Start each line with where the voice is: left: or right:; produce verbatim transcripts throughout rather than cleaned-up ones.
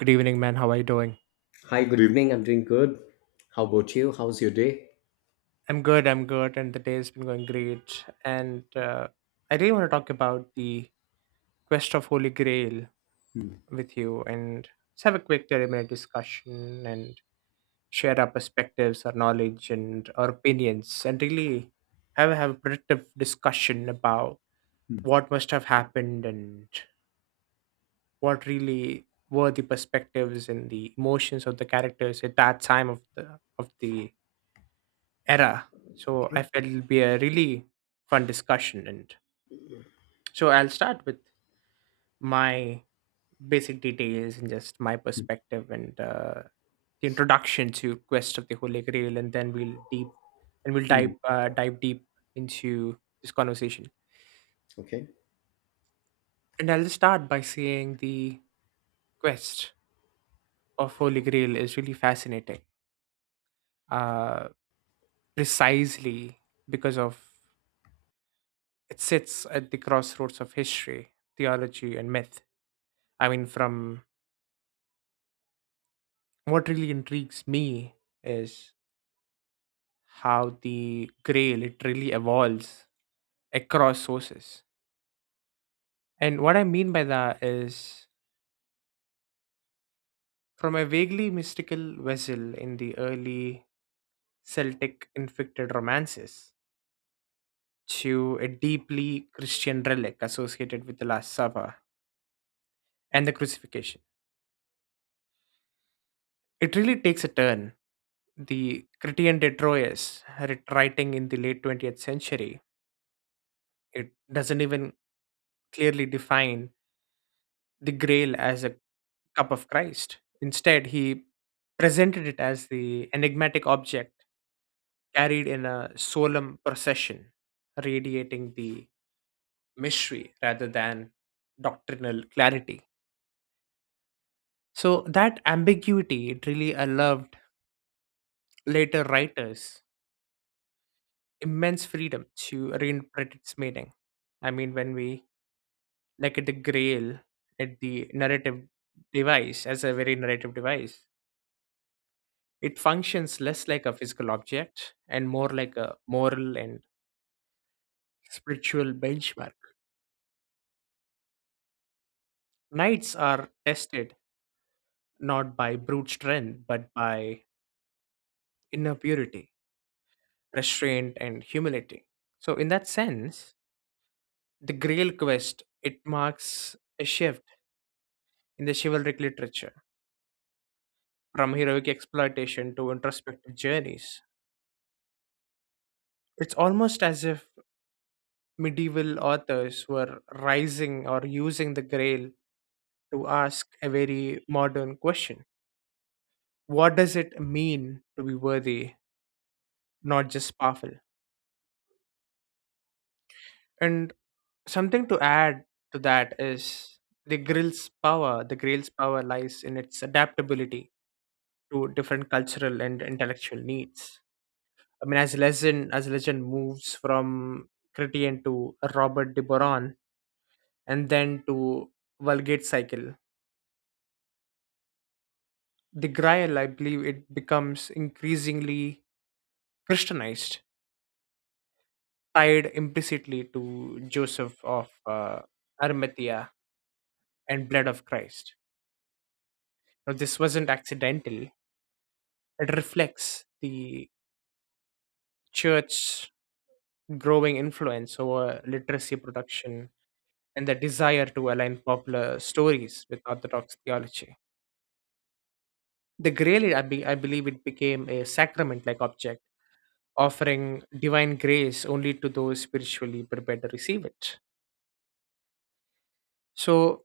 right: Good evening, man. How are you doing?
left: Hi, good evening. I'm doing good. How about you? How's your day?
right: I'm good. I'm good, and the day has been going great. And uh, I really want to talk about the quest of Holy Grail with you, and just have a quick thirty-minute discussion and share our perspectives, our knowledge, and our opinions, and really have have a productive discussion about what must have happened and what really were the perspectives and the emotions of the characters at that time of the of the era. So I
left: Okay.
right: felt it'll be a really fun discussion. And so I'll start with my basic details and just my perspective and uh, the introduction to Quest of the Holy Grail, and then we'll deep and we'll dive
left: Mm,
right: uh, dive deep into this conversation.
left: okay.
right: And I'll just start by saying the quest of Holy Grail is really fascinating, uh, precisely because of it sits at the crossroads of history, theology, and myth. I mean, from what really intrigues me is how the gray literally evolves across sources. And what I mean by that is from a vaguely mystical vessel in the early Celtic inflected romances to a deeply Christian relic associated with the Last Supper and the crucifixion. It really takes a turn. The Critian de Troyes, writ- writing in the late twentieth century, it doesn't even clearly define the grail as a cup of Christ. Instead, he presented it as the enigmatic object carried in a solemn procession, radiating the mystery rather than doctrinal clarity. So that ambiguity it really allowed later writers immense freedom to reinterpret its meaning. I mean, when we look at the Grail, at the narrative device as a very narrative device, it functions less like a physical object and more like a moral and spiritual benchmark. Knights are tested not by brute strength, but by inner purity, restraint, and humility. So, in that sense, the Grail quest it marks a shift in the chivalric literature from heroic exploitation to introspective journeys. It's almost as if medieval authors were rising or using the Grail to ask a very modern question. What does it mean to be worthy, not just powerful? And something to add to that is the grill's power. The grill's power lies in its adaptability to different cultural and intellectual needs. I mean, as legend as legend moves from Chrétien to Robert de Boron and then to Vulgate cycle, the Grail, I believe, it becomes increasingly Christianized tied implicitly to Joseph of uh, Arimathea and blood of Christ. Now, this wasn't accidental, it reflects the church's growing influence over literacy production and the desire to align popular stories with Orthodox theology. The grail, I, be, I believe, it became a sacrament like object, offering divine grace only to those spiritually prepared to receive it. So,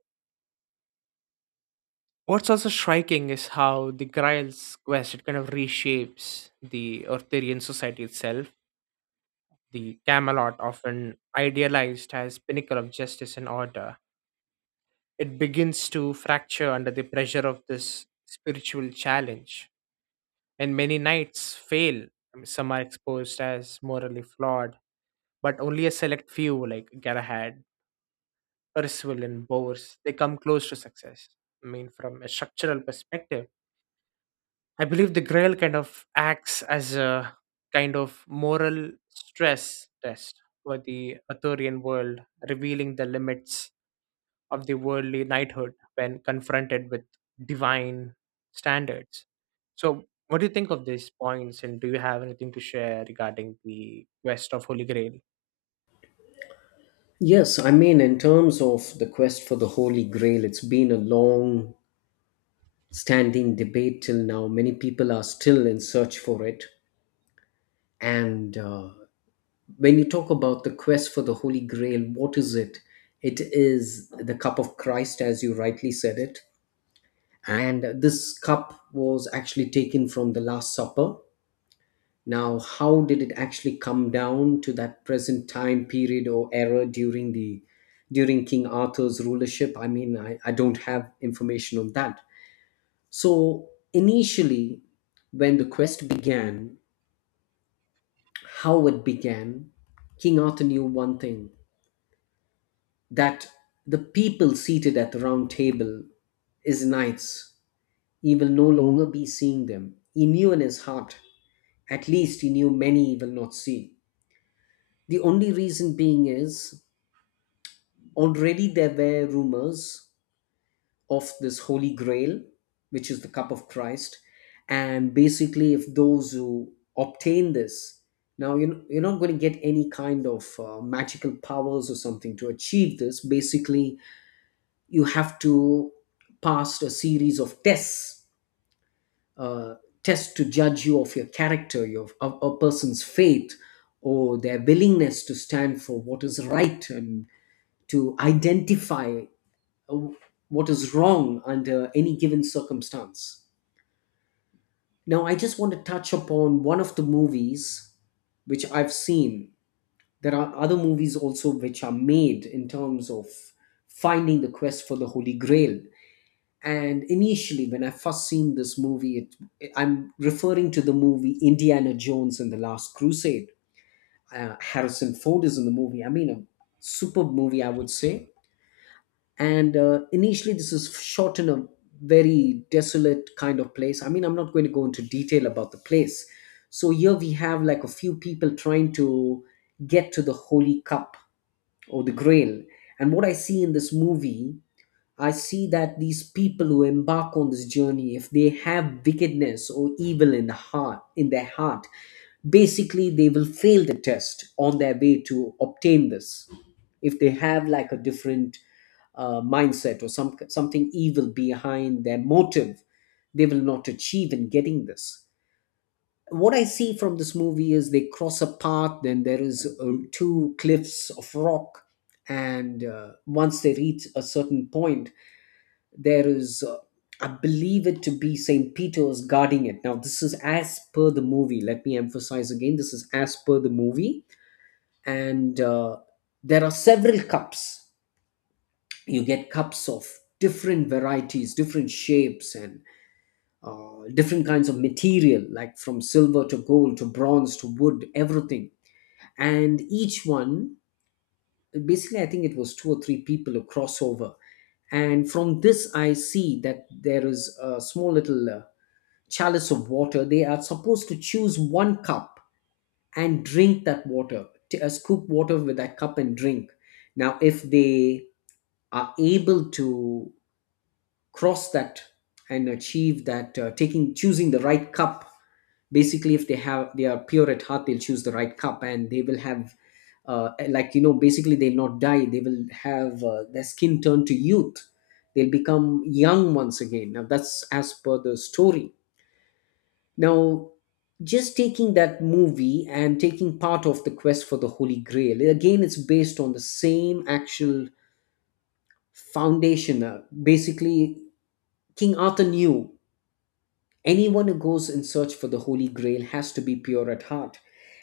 right: what's also striking is how the Grail's quest it kind of reshapes the Eartharian society itself. The Camelot, often idealized as pinnacle of justice and order, it begins to fracture under the pressure of this spiritual challenge. And many knights fail. I mean, some are exposed as morally flawed, but only a select few, like Galahad, Percival, and Bors, they come close to success. I mean, from a structural perspective I believe the Grail kind of acts as a kind of moral stress test for the Arthurian world, revealing the limits of the worldly knighthood when confronted with divine standards. So, what do you think of these points, and do you have anything to share regarding the quest of Holy Grail?
left: Yes, I mean, in terms of the quest for the Holy Grail, it's been a long standing debate till now. Many people are still in search for it. And uh, When you talk about the quest for the Holy Grail, what is it? It is the cup of Christ, as you rightly said it. And this cup was actually taken from the Last Supper. Now, how did it actually come down to that present time period or era during the during King Arthur's rulership? I mean, I, I don't have information on that. So initially, when the quest began, how it began, King Arthur knew one thing that the people seated at the round table his knights. He will no longer be seeing them. He knew in his heart, at least he knew many he will not see. The only reason being is already there were rumors of this Holy Grail, which is the cup of Christ, and basically, if those who obtain this, now you're, you're not going to get any kind of uh, magical powers or something to achieve this. Basically, you have to pass a series of tests, uh, tests to judge you of your character, your of a person's faith, or their willingness to stand for what is right and to identify uh, what is wrong under any given circumstance. Now, I just want to touch upon one of the movies which I've seen. There are other movies also which are made in terms of finding the quest for the Holy Grail. And initially, when I first seen this movie, it, I'm referring to the movie Indiana Jones and the Last Crusade. Uh, Harrison Ford is in the movie. I mean, a superb movie, I would say. And uh, Initially this is shot in a very desolate kind of place. I mean, I'm not going to go into detail about the place. So here we have like a few people trying to get to the holy cup or the grail, and what I see in this movie, I see that these people who embark on this journey, if they have wickedness or evil in the heart, in their heart, basically they will fail the test on their way to obtain this. If they have like a different uh, mindset or some something evil behind their motive, they will not achieve in getting this. What I see from this movie is they cross a path, then there is uh, two cliffs of rock, and uh, once they reach a certain point, there is uh, I believe it to be Saint Peter's guarding it. Now, this is as per the movie. Let me emphasize again, this is as per the movie. And uh, There are several cups. You get cups of different varieties, different shapes and uh, different kinds of material, like from silver to gold to bronze to wood, everything. And each one, basically, I think it was two or three people who cross over, and from this I see that there is a small little uh, chalice of water. They are supposed to choose one cup and drink that water, to, uh, scoop water with that cup and drink. Now, if they are able to cross that and achieve that, uh, taking choosing the right cup, basically, if they have they are pure at heart, they'll choose the right cup and they will have. Uh, eh, like you know basically they'll not die, they will have uh, their skin turn to youth, they'll become young once again. Now that's as per the story. Now, just taking that movie and taking part of the quest for the Holy Grail, again, it's based on the same actual foundation. Uh, Basically, King Arthur knew anyone who goes in search for the Holy Grail has to be pure at heart.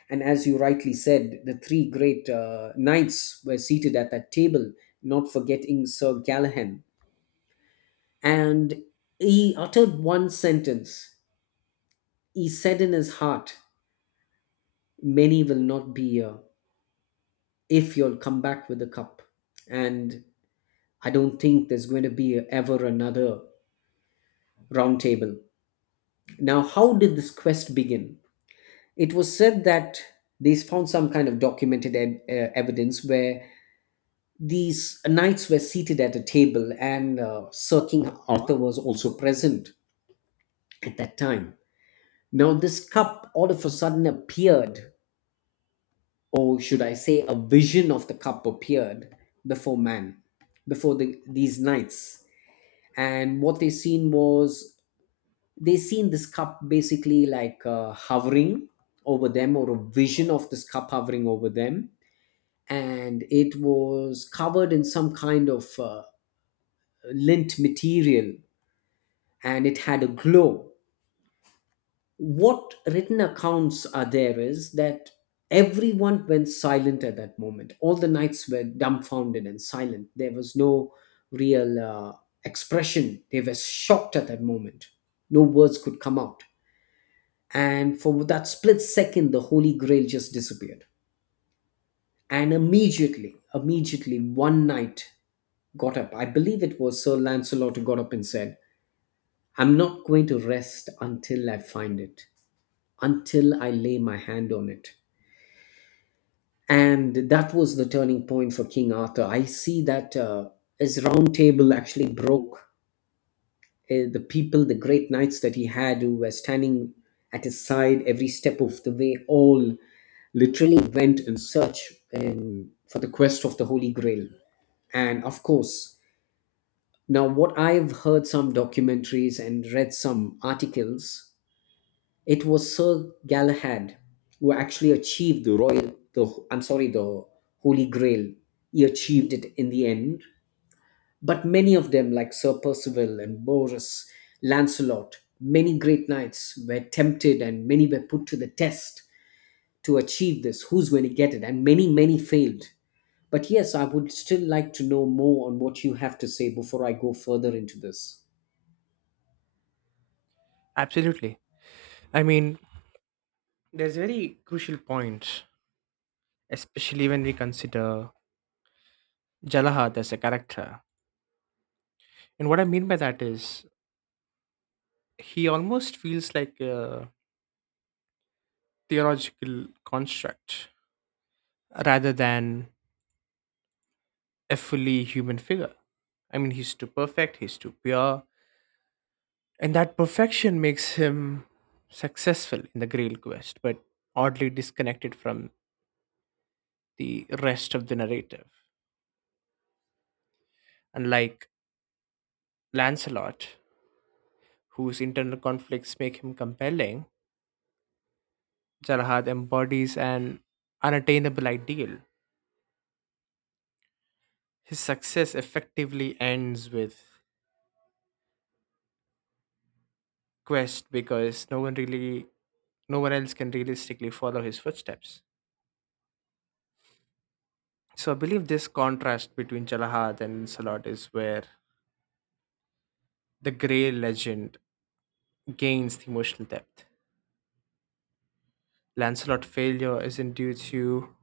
left: And as you rightly said, the three great uh, knights were seated at that table, not forgetting Sir Galahad. And he uttered one sentence. He said in his heart, many will not be here if you'll come back with the cup. And I don't think there's going to be ever another round table. Now, how did this quest begin? It was said that they found some kind of documented e- uh, evidence where these knights were seated at a table and uh, Sir King Arthur was also present at that time. Now, this cup all of a sudden appeared, or should I say, a vision of the cup appeared before man, before the, these knights, and what they seen was they seen this cup basically like uh, hovering over them, or a vision of this cup hovering over them, and it was covered in some kind of uh, lint material and it had a glow. What written accounts are there is that everyone went silent at that moment. All the knights were dumbfounded and silent. There was no real uh, expression. They were shocked at that moment. No words could come out. And for that split second the Holy Grail just disappeared. And immediately immediately one knight got up. I believe it was Sir Lancelot who got up and said, I'm not going to rest until I find it, until I lay my hand on it. And that was the turning point for King Arthur. I see that uh, his round table actually broke. Uh, the people, the great knights that he had who were standing at his side every step of the way all literally went in search in, for the quest of the Holy Grail. And of course, now what I've heard some documentaries and read some articles, it was Sir Galahad who actually achieved the royal, the I'm sorry, the Holy Grail. He achieved it in the end. But many of them, like Sir Percival and Boris, Lancelot, many great knights were tempted and many were put to the test to achieve this. Who's going to get it? And many, many failed. But yes, I would still like to know more on what you have to say before I go further into this.
right: Absolutely. I mean, there's very crucial points, especially when we consider Jalahad as a character. And what I mean by that is he almost feels like a theological construct rather than a fully human figure. I mean, he's too perfect, he's too pure, and that perfection makes him successful in the Grail quest, but oddly disconnected from the rest of the narrative. Unlike Lancelot, whose internal conflicts make him compelling, Jalahad embodies an unattainable ideal. His success effectively ends with quest because no one really no one else can realistically follow his footsteps. So I believe this contrast between Jalahad and Lancelot is where the Grey legend gains the emotional depth. Lancelot's failure isn't due to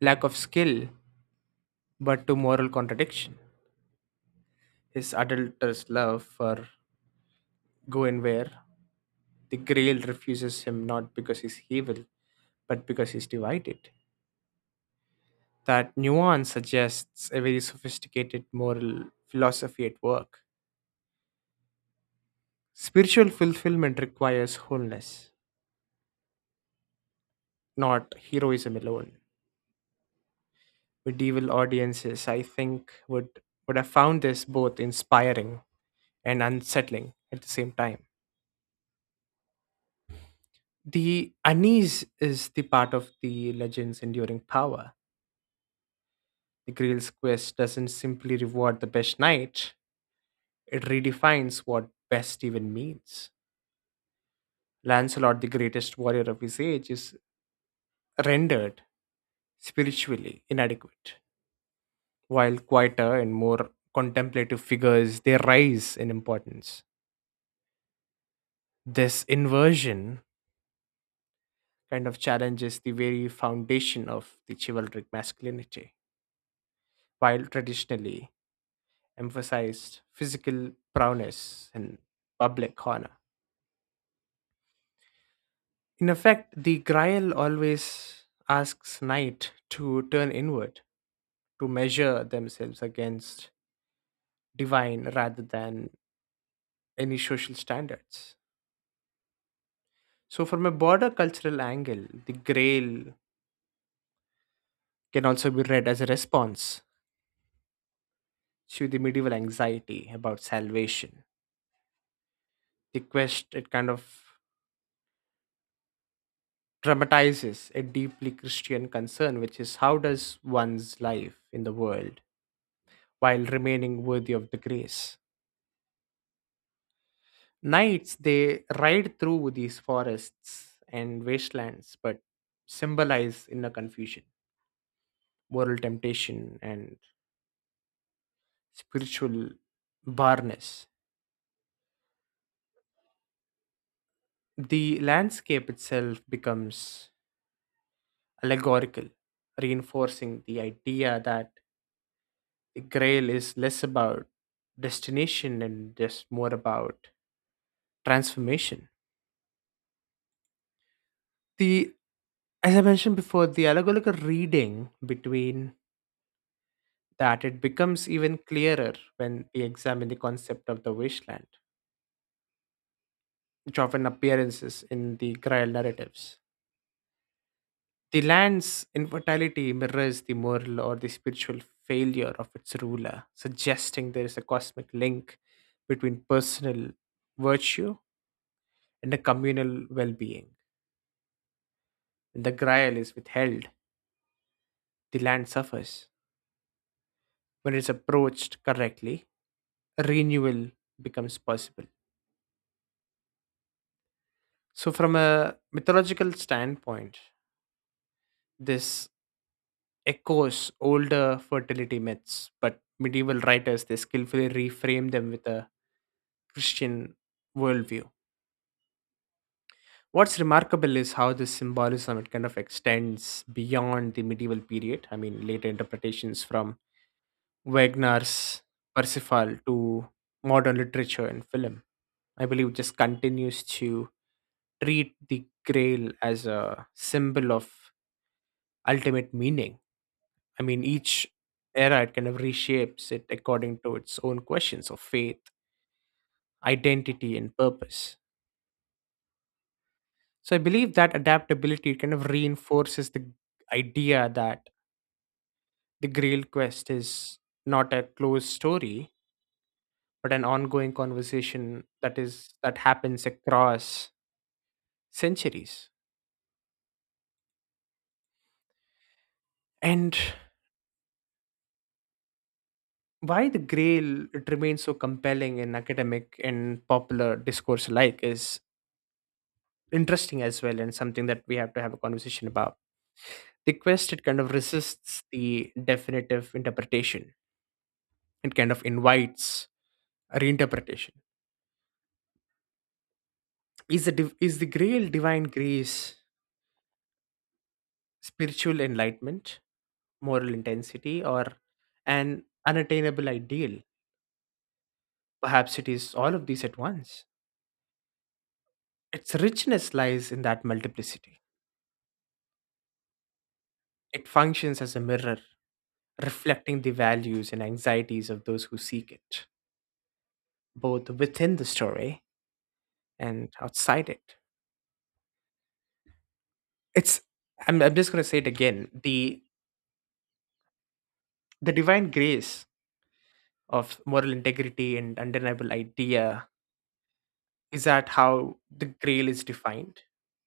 right: lack of skill, but to moral contradiction. His adulterous love for Guinevere, the Grail refuses him not because he's evil, but because he's divided. That nuance suggests a very sophisticated moral philosophy at work. Spiritual fulfillment requires wholeness, not heroism alone. Medieval audiences, I think, would, would have found this both inspiring and unsettling at the same time. The unease is the part of the legend's enduring power. The Grail's quest doesn't simply reward the best knight, it redefines what best even means. Lancelot, the greatest warrior of his age, is rendered spiritually inadequate while quieter and more contemplative figures they rise in importance. This inversion kind of challenges the very foundation of the chivalric masculinity while traditionally emphasized physical prowess and public honor. In effect, the grail always asks knight to turn inward, to measure themselves against divine rather than any social standards. So, from a broader cultural angle, the Grail can also be read as a response to the medieval anxiety about salvation. The quest, it kind of dramatizes a deeply Christian concern, which is how does one's life in the world while remaining worthy of the grace? Knights, they ride through these forests and wastelands, but symbolize inner confusion, moral temptation, and spiritual barrenness. The landscape itself becomes allegorical, reinforcing the idea that the grail is less about destination and just more about transformation. The as I mentioned before, the allegorical reading between that it becomes even clearer when we examine the concept of the wasteland, which often appearances in the Grail narratives. The land's infertility mirrors the moral or the spiritual failure of its ruler, suggesting there is a cosmic link between personal virtue and a communal well being. When the Grail is withheld, the land suffers. When it's approached correctly, a renewal becomes possible. So, from a mythological standpoint, this echoes older fertility myths, but medieval writers they skillfully reframe them with a Christian worldview. What's remarkable is how this symbolism it kind of extends beyond the medieval period. I mean, later interpretations from Wagner's Parsifal to modern literature and film. I believe just continues to treat the grail as a symbol of ultimate meaning. I mean, each era it kind of reshapes it according to its own questions of faith, identity, and purpose. So I believe that adaptability kind of reinforces the idea that the Grail quest is not a closed story, but an ongoing conversation that is that happens across centuries. And why the Grail it remains so compelling in academic and popular discourse alike is interesting as well and something that we have to have a conversation about. The quest it kind of resists the definitive interpretation. It kind of invites a reinterpretation. Is the div- is the grail divine grace, spiritual enlightenment, moral intensity, or an unattainable ideal? Perhaps it is all of these at once. Its richness lies in that multiplicity. It functions as a mirror, reflecting the values and anxieties of those who seek it, both within the story and outside it. it's i'm, I'm just going to say it again, the the divine grace of moral integrity and undeniable idea. Is that how the grail is defined?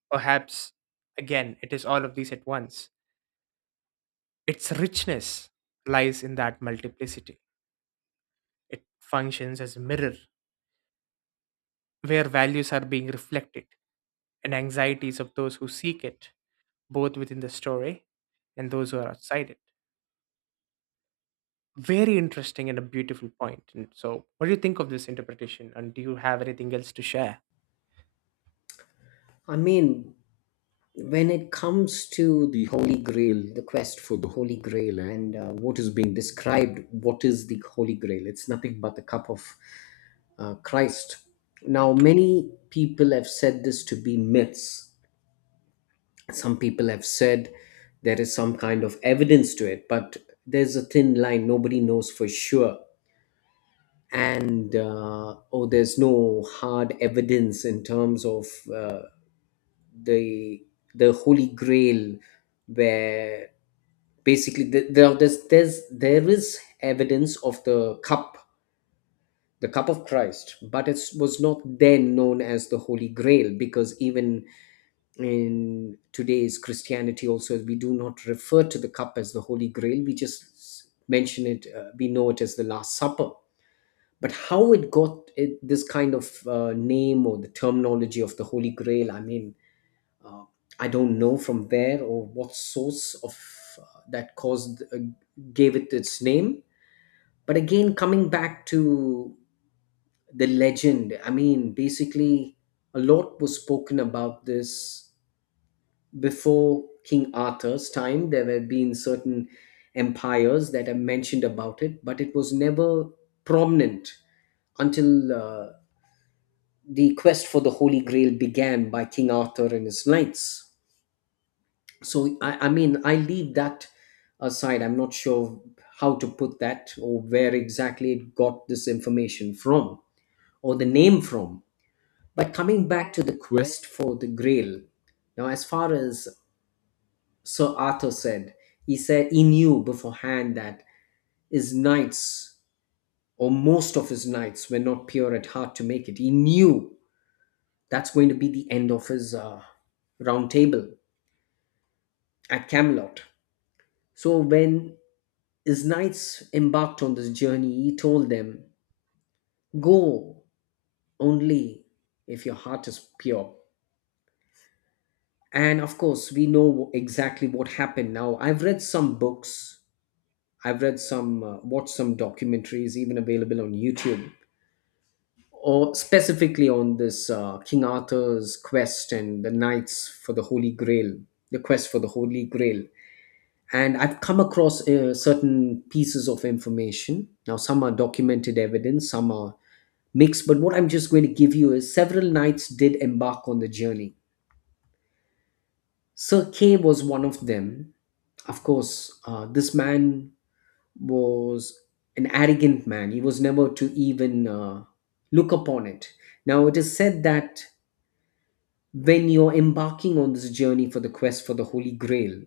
right: Perhaps, again, it is all of these at once. Its richness lies in that multiplicity. It functions as a mirror where values are being reflected and anxieties of those who seek it, both within the story and those who are outside it. Very interesting and a beautiful point. And so, what do you think of this interpretation? And do you have anything else to share?
left: I mean, when it comes to the Holy Grail, the quest for the Holy Grail, and uh, what is being described, what is the Holy Grail? It's nothing but the cup of uh, Christ. Now, many people have said this to be myths. Some people have said there is some kind of evidence to it, but there's a thin line. Nobody knows for sure. and uh, oh There's no hard evidence in terms of uh, the the Holy Grail, where basically the, there there's, there's there is evidence of the cup, the cup of Christ, but it was not then known as the Holy Grail, because even in today's Christianity also we do not refer to the cup as the Holy Grail. We just mention it, uh, we know it as the Last Supper. But how it got it, this kind of uh, name or the terminology of the Holy Grail, I mean, uh, I don't know from where or what source of uh, that caused uh, gave it its name. But again, coming back to the legend, I mean basically a lot was spoken about this before King Arthur's time. There have been certain empires that have mentioned about it, but it was never prominent until uh, the quest for the Holy Grail began by King Arthur and his knights. So, I, I mean, I leave that aside. I'm not sure how to put that or where exactly it got this information from or the name from. But coming back to the quest for the Grail, now, as far as Sir Arthur said, he said he knew beforehand that his knights, or most of his knights, were not pure at heart to make it. He knew that's going to be the end of his uh, round table at Camelot. So when his knights embarked on this journey, he told them, go only if your heart is pure. And of course, we know exactly what happened now. I've read some books, I've read some, uh, watched some documentaries, even available on YouTube, or specifically on this uh, King Arthur's quest and the knights for the Holy Grail, the quest for the Holy Grail. And I've come across uh, certain pieces of information. Now some are documented evidence, some are mixed, but what I'm just going to give you is several knights did embark on the journey. Sir Kay was one of them. Of course, uh, this man was an arrogant man. He was never to even uh, look upon it. Now it is said that when you're embarking on this journey for the quest for the Holy Grail,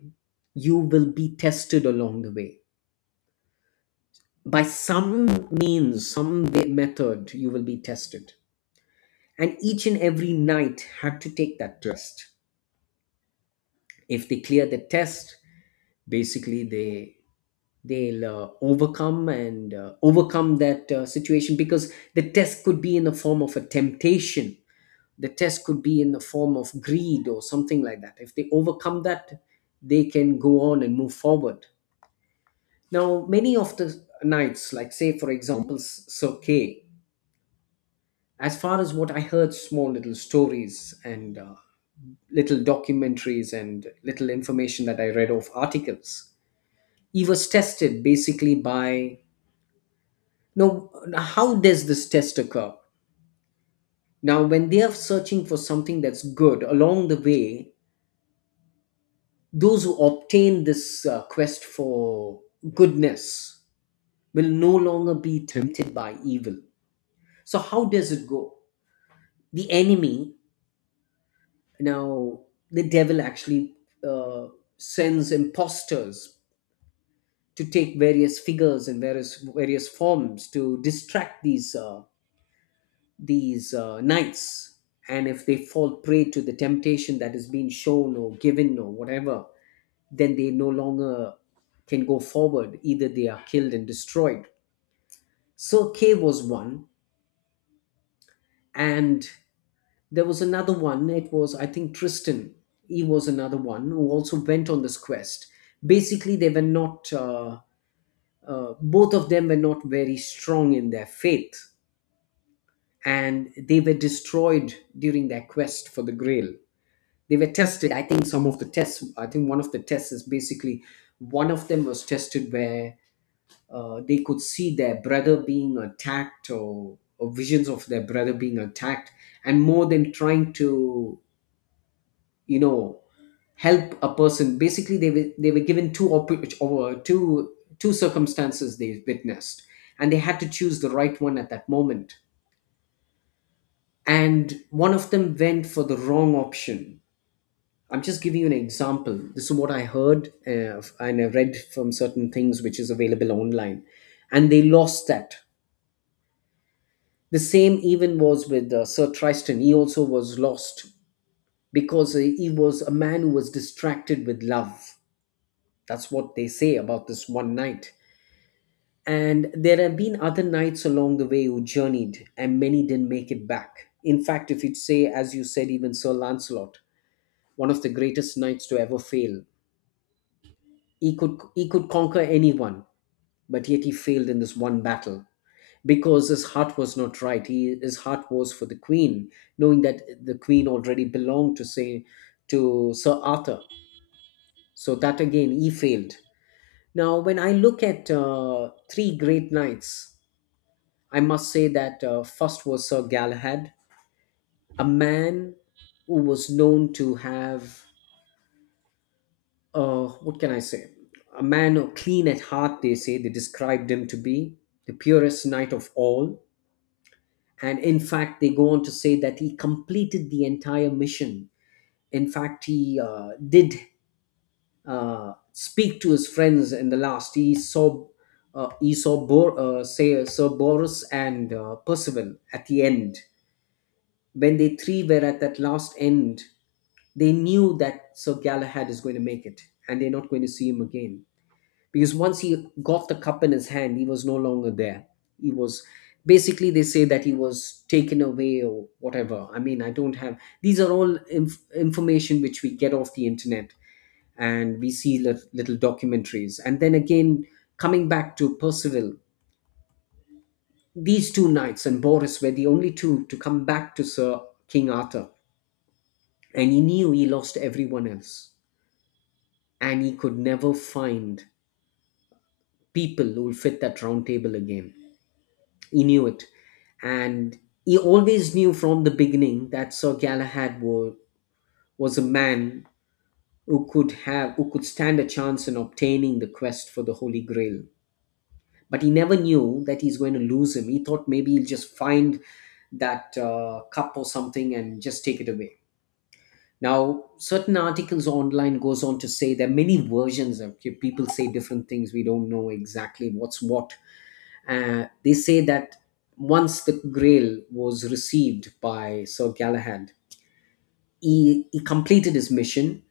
left: you will be tested along the way. By some means, some way, method, you will be tested. And each and every knight had to take that test. If they clear the test, basically they they'll uh, overcome and uh, overcome that uh, situation, because the test could be in the form of a temptation. The test could be in the form of greed or something like that. If they overcome that, they can go on and move forward. Now, many of the knights, like say for example S- Sir Kay, as far as what I heard, small little stories, and uh, little documentaries and little information that I read of articles, he was tested basically by no. How does this test occur? Now, when they are searching for something that's good along the way, those who obtain this uh, quest for goodness will no longer be tempted by evil. So, how does it go? The enemy. Now, the devil actually uh, sends impostors to take various figures and various various forms to distract these uh, these uh, knights. And if they fall prey to the temptation that is being shown or given or whatever, then they no longer can go forward. Either they are killed and destroyed. So K was one, and there was another one. It was, I think, Tristan. He was another one who also went on this quest. Basically, they were not, uh, uh, both of them were not very strong in their faith, and they were destroyed during their quest for the grail. They were tested. I think some of the tests, I think one of the tests is basically one of them was tested where uh, they could see their brother being attacked, or, or visions of their brother being attacked, and more than trying to, you know, help a person, basically they were they were given two oppor- or uh, two, two circumstances they witnessed, and they had to choose the right one at that moment. And one of them went for the wrong option. I'm just giving you an example. This is what I heard, uh, and I read from certain things which is available online, and they lost that. The same even was with uh, Sir Tristan. He also was lost because uh, he was a man who was distracted with love. That's what they say about this one night. And there have been other knights along the way who journeyed, and many didn't make it back. In fact, if you'd say, as you said, even Sir Lancelot, one of the greatest knights to ever fail, he could he could conquer anyone, but yet he failed in this one battle because his heart was not right. He, his heart was for the queen, knowing that the queen already belonged to say to Sir Arthur. So that again, he failed. Now, when I look at uh, three great knights, I must say that uh, first was Sir Galahad, a man who was known to have, uh, what can I say, a man of clean at heart, they say, they described him to be the purest knight of all. And in fact, they go on to say that he completed the entire mission. In fact, he uh, did uh, speak to his friends in the last. He saw, uh, he saw Bor- uh, say, Sir Boris and uh, Percival at the end. When they three were at that last end, they knew that Sir Galahad is going to make it and they're not going to see him again. Because once he got the cup in his hand, he was no longer there. He was basically, they say that he was taken away or whatever. I mean, I don't have, these are all inf- information which we get off the internet and we see lit- little documentaries. And then again, coming back to Percival, these two knights and Boris were the only two to come back to Sir King Arthur. And he knew he lost everyone else. And he could never find people who will fit that round table again. He knew it. And he always knew from the beginning that Sir Galahad was, was a man who could have who could stand a chance in obtaining the quest for the Holy Grail. But he never knew that he's going to lose him. He thought maybe he'll just find that uh, cup or something and just take it away. Now, certain articles online goes on to say, there are many versions, of people say different things. We don't know exactly what's what. Uh, they say that once the Grail was received by Sir Galahad, he, he completed his mission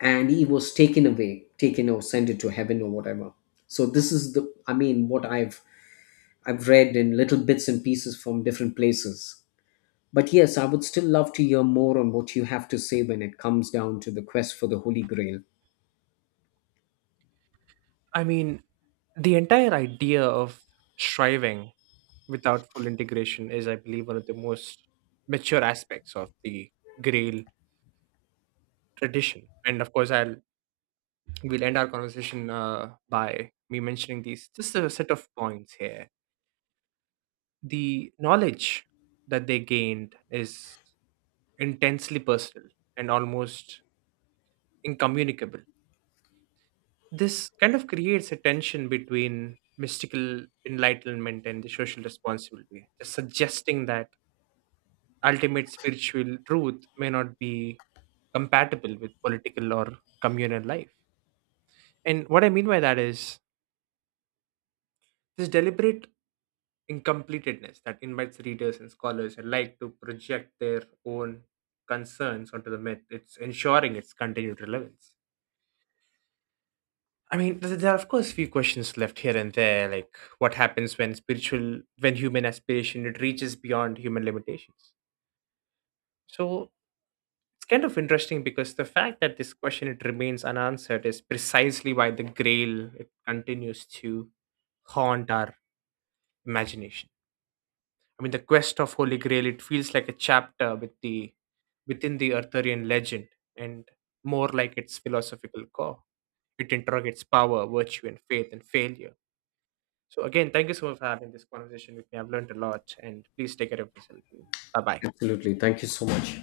left: and he was taken away, taken or sent into heaven or whatever. So this is the, I mean, what I've I've read in little bits and pieces from different places. But yes, I would still love to hear more on what you have to say when it comes down to the quest for the Holy Grail.
right: I mean, the entire idea of striving without full integration is, I believe, one of the most mature aspects of the Grail tradition. And of course, I'll we'll end our conversation uh, by me mentioning these just a set of points here. The knowledge that they gained is intensely personal and almost incommunicable. This kind of creates a tension between mystical enlightenment and the social responsibility, just suggesting that ultimate spiritual truth may not be compatible with political or communal life. And what I mean by that is this deliberate incompleteness that invites readers and scholars alike to project their own concerns onto the myth. It's ensuring its continued relevance. I mean, th- there are of course few questions left here and there, like what happens when spiritual, when human aspiration it reaches beyond human limitations. So it's kind of interesting because the fact that this question it remains unanswered is precisely why the grail it continues to haunt our imagination. I mean the quest of holy grail it feels like a chapter with the within the arthurian legend and more like its philosophical core. It interrogates power, virtue, and faith and failure. So again, thank you so much for having this conversation with me. I've learned a lot and please take care of yourself. Bye bye.
left: Absolutely. Thank you so much.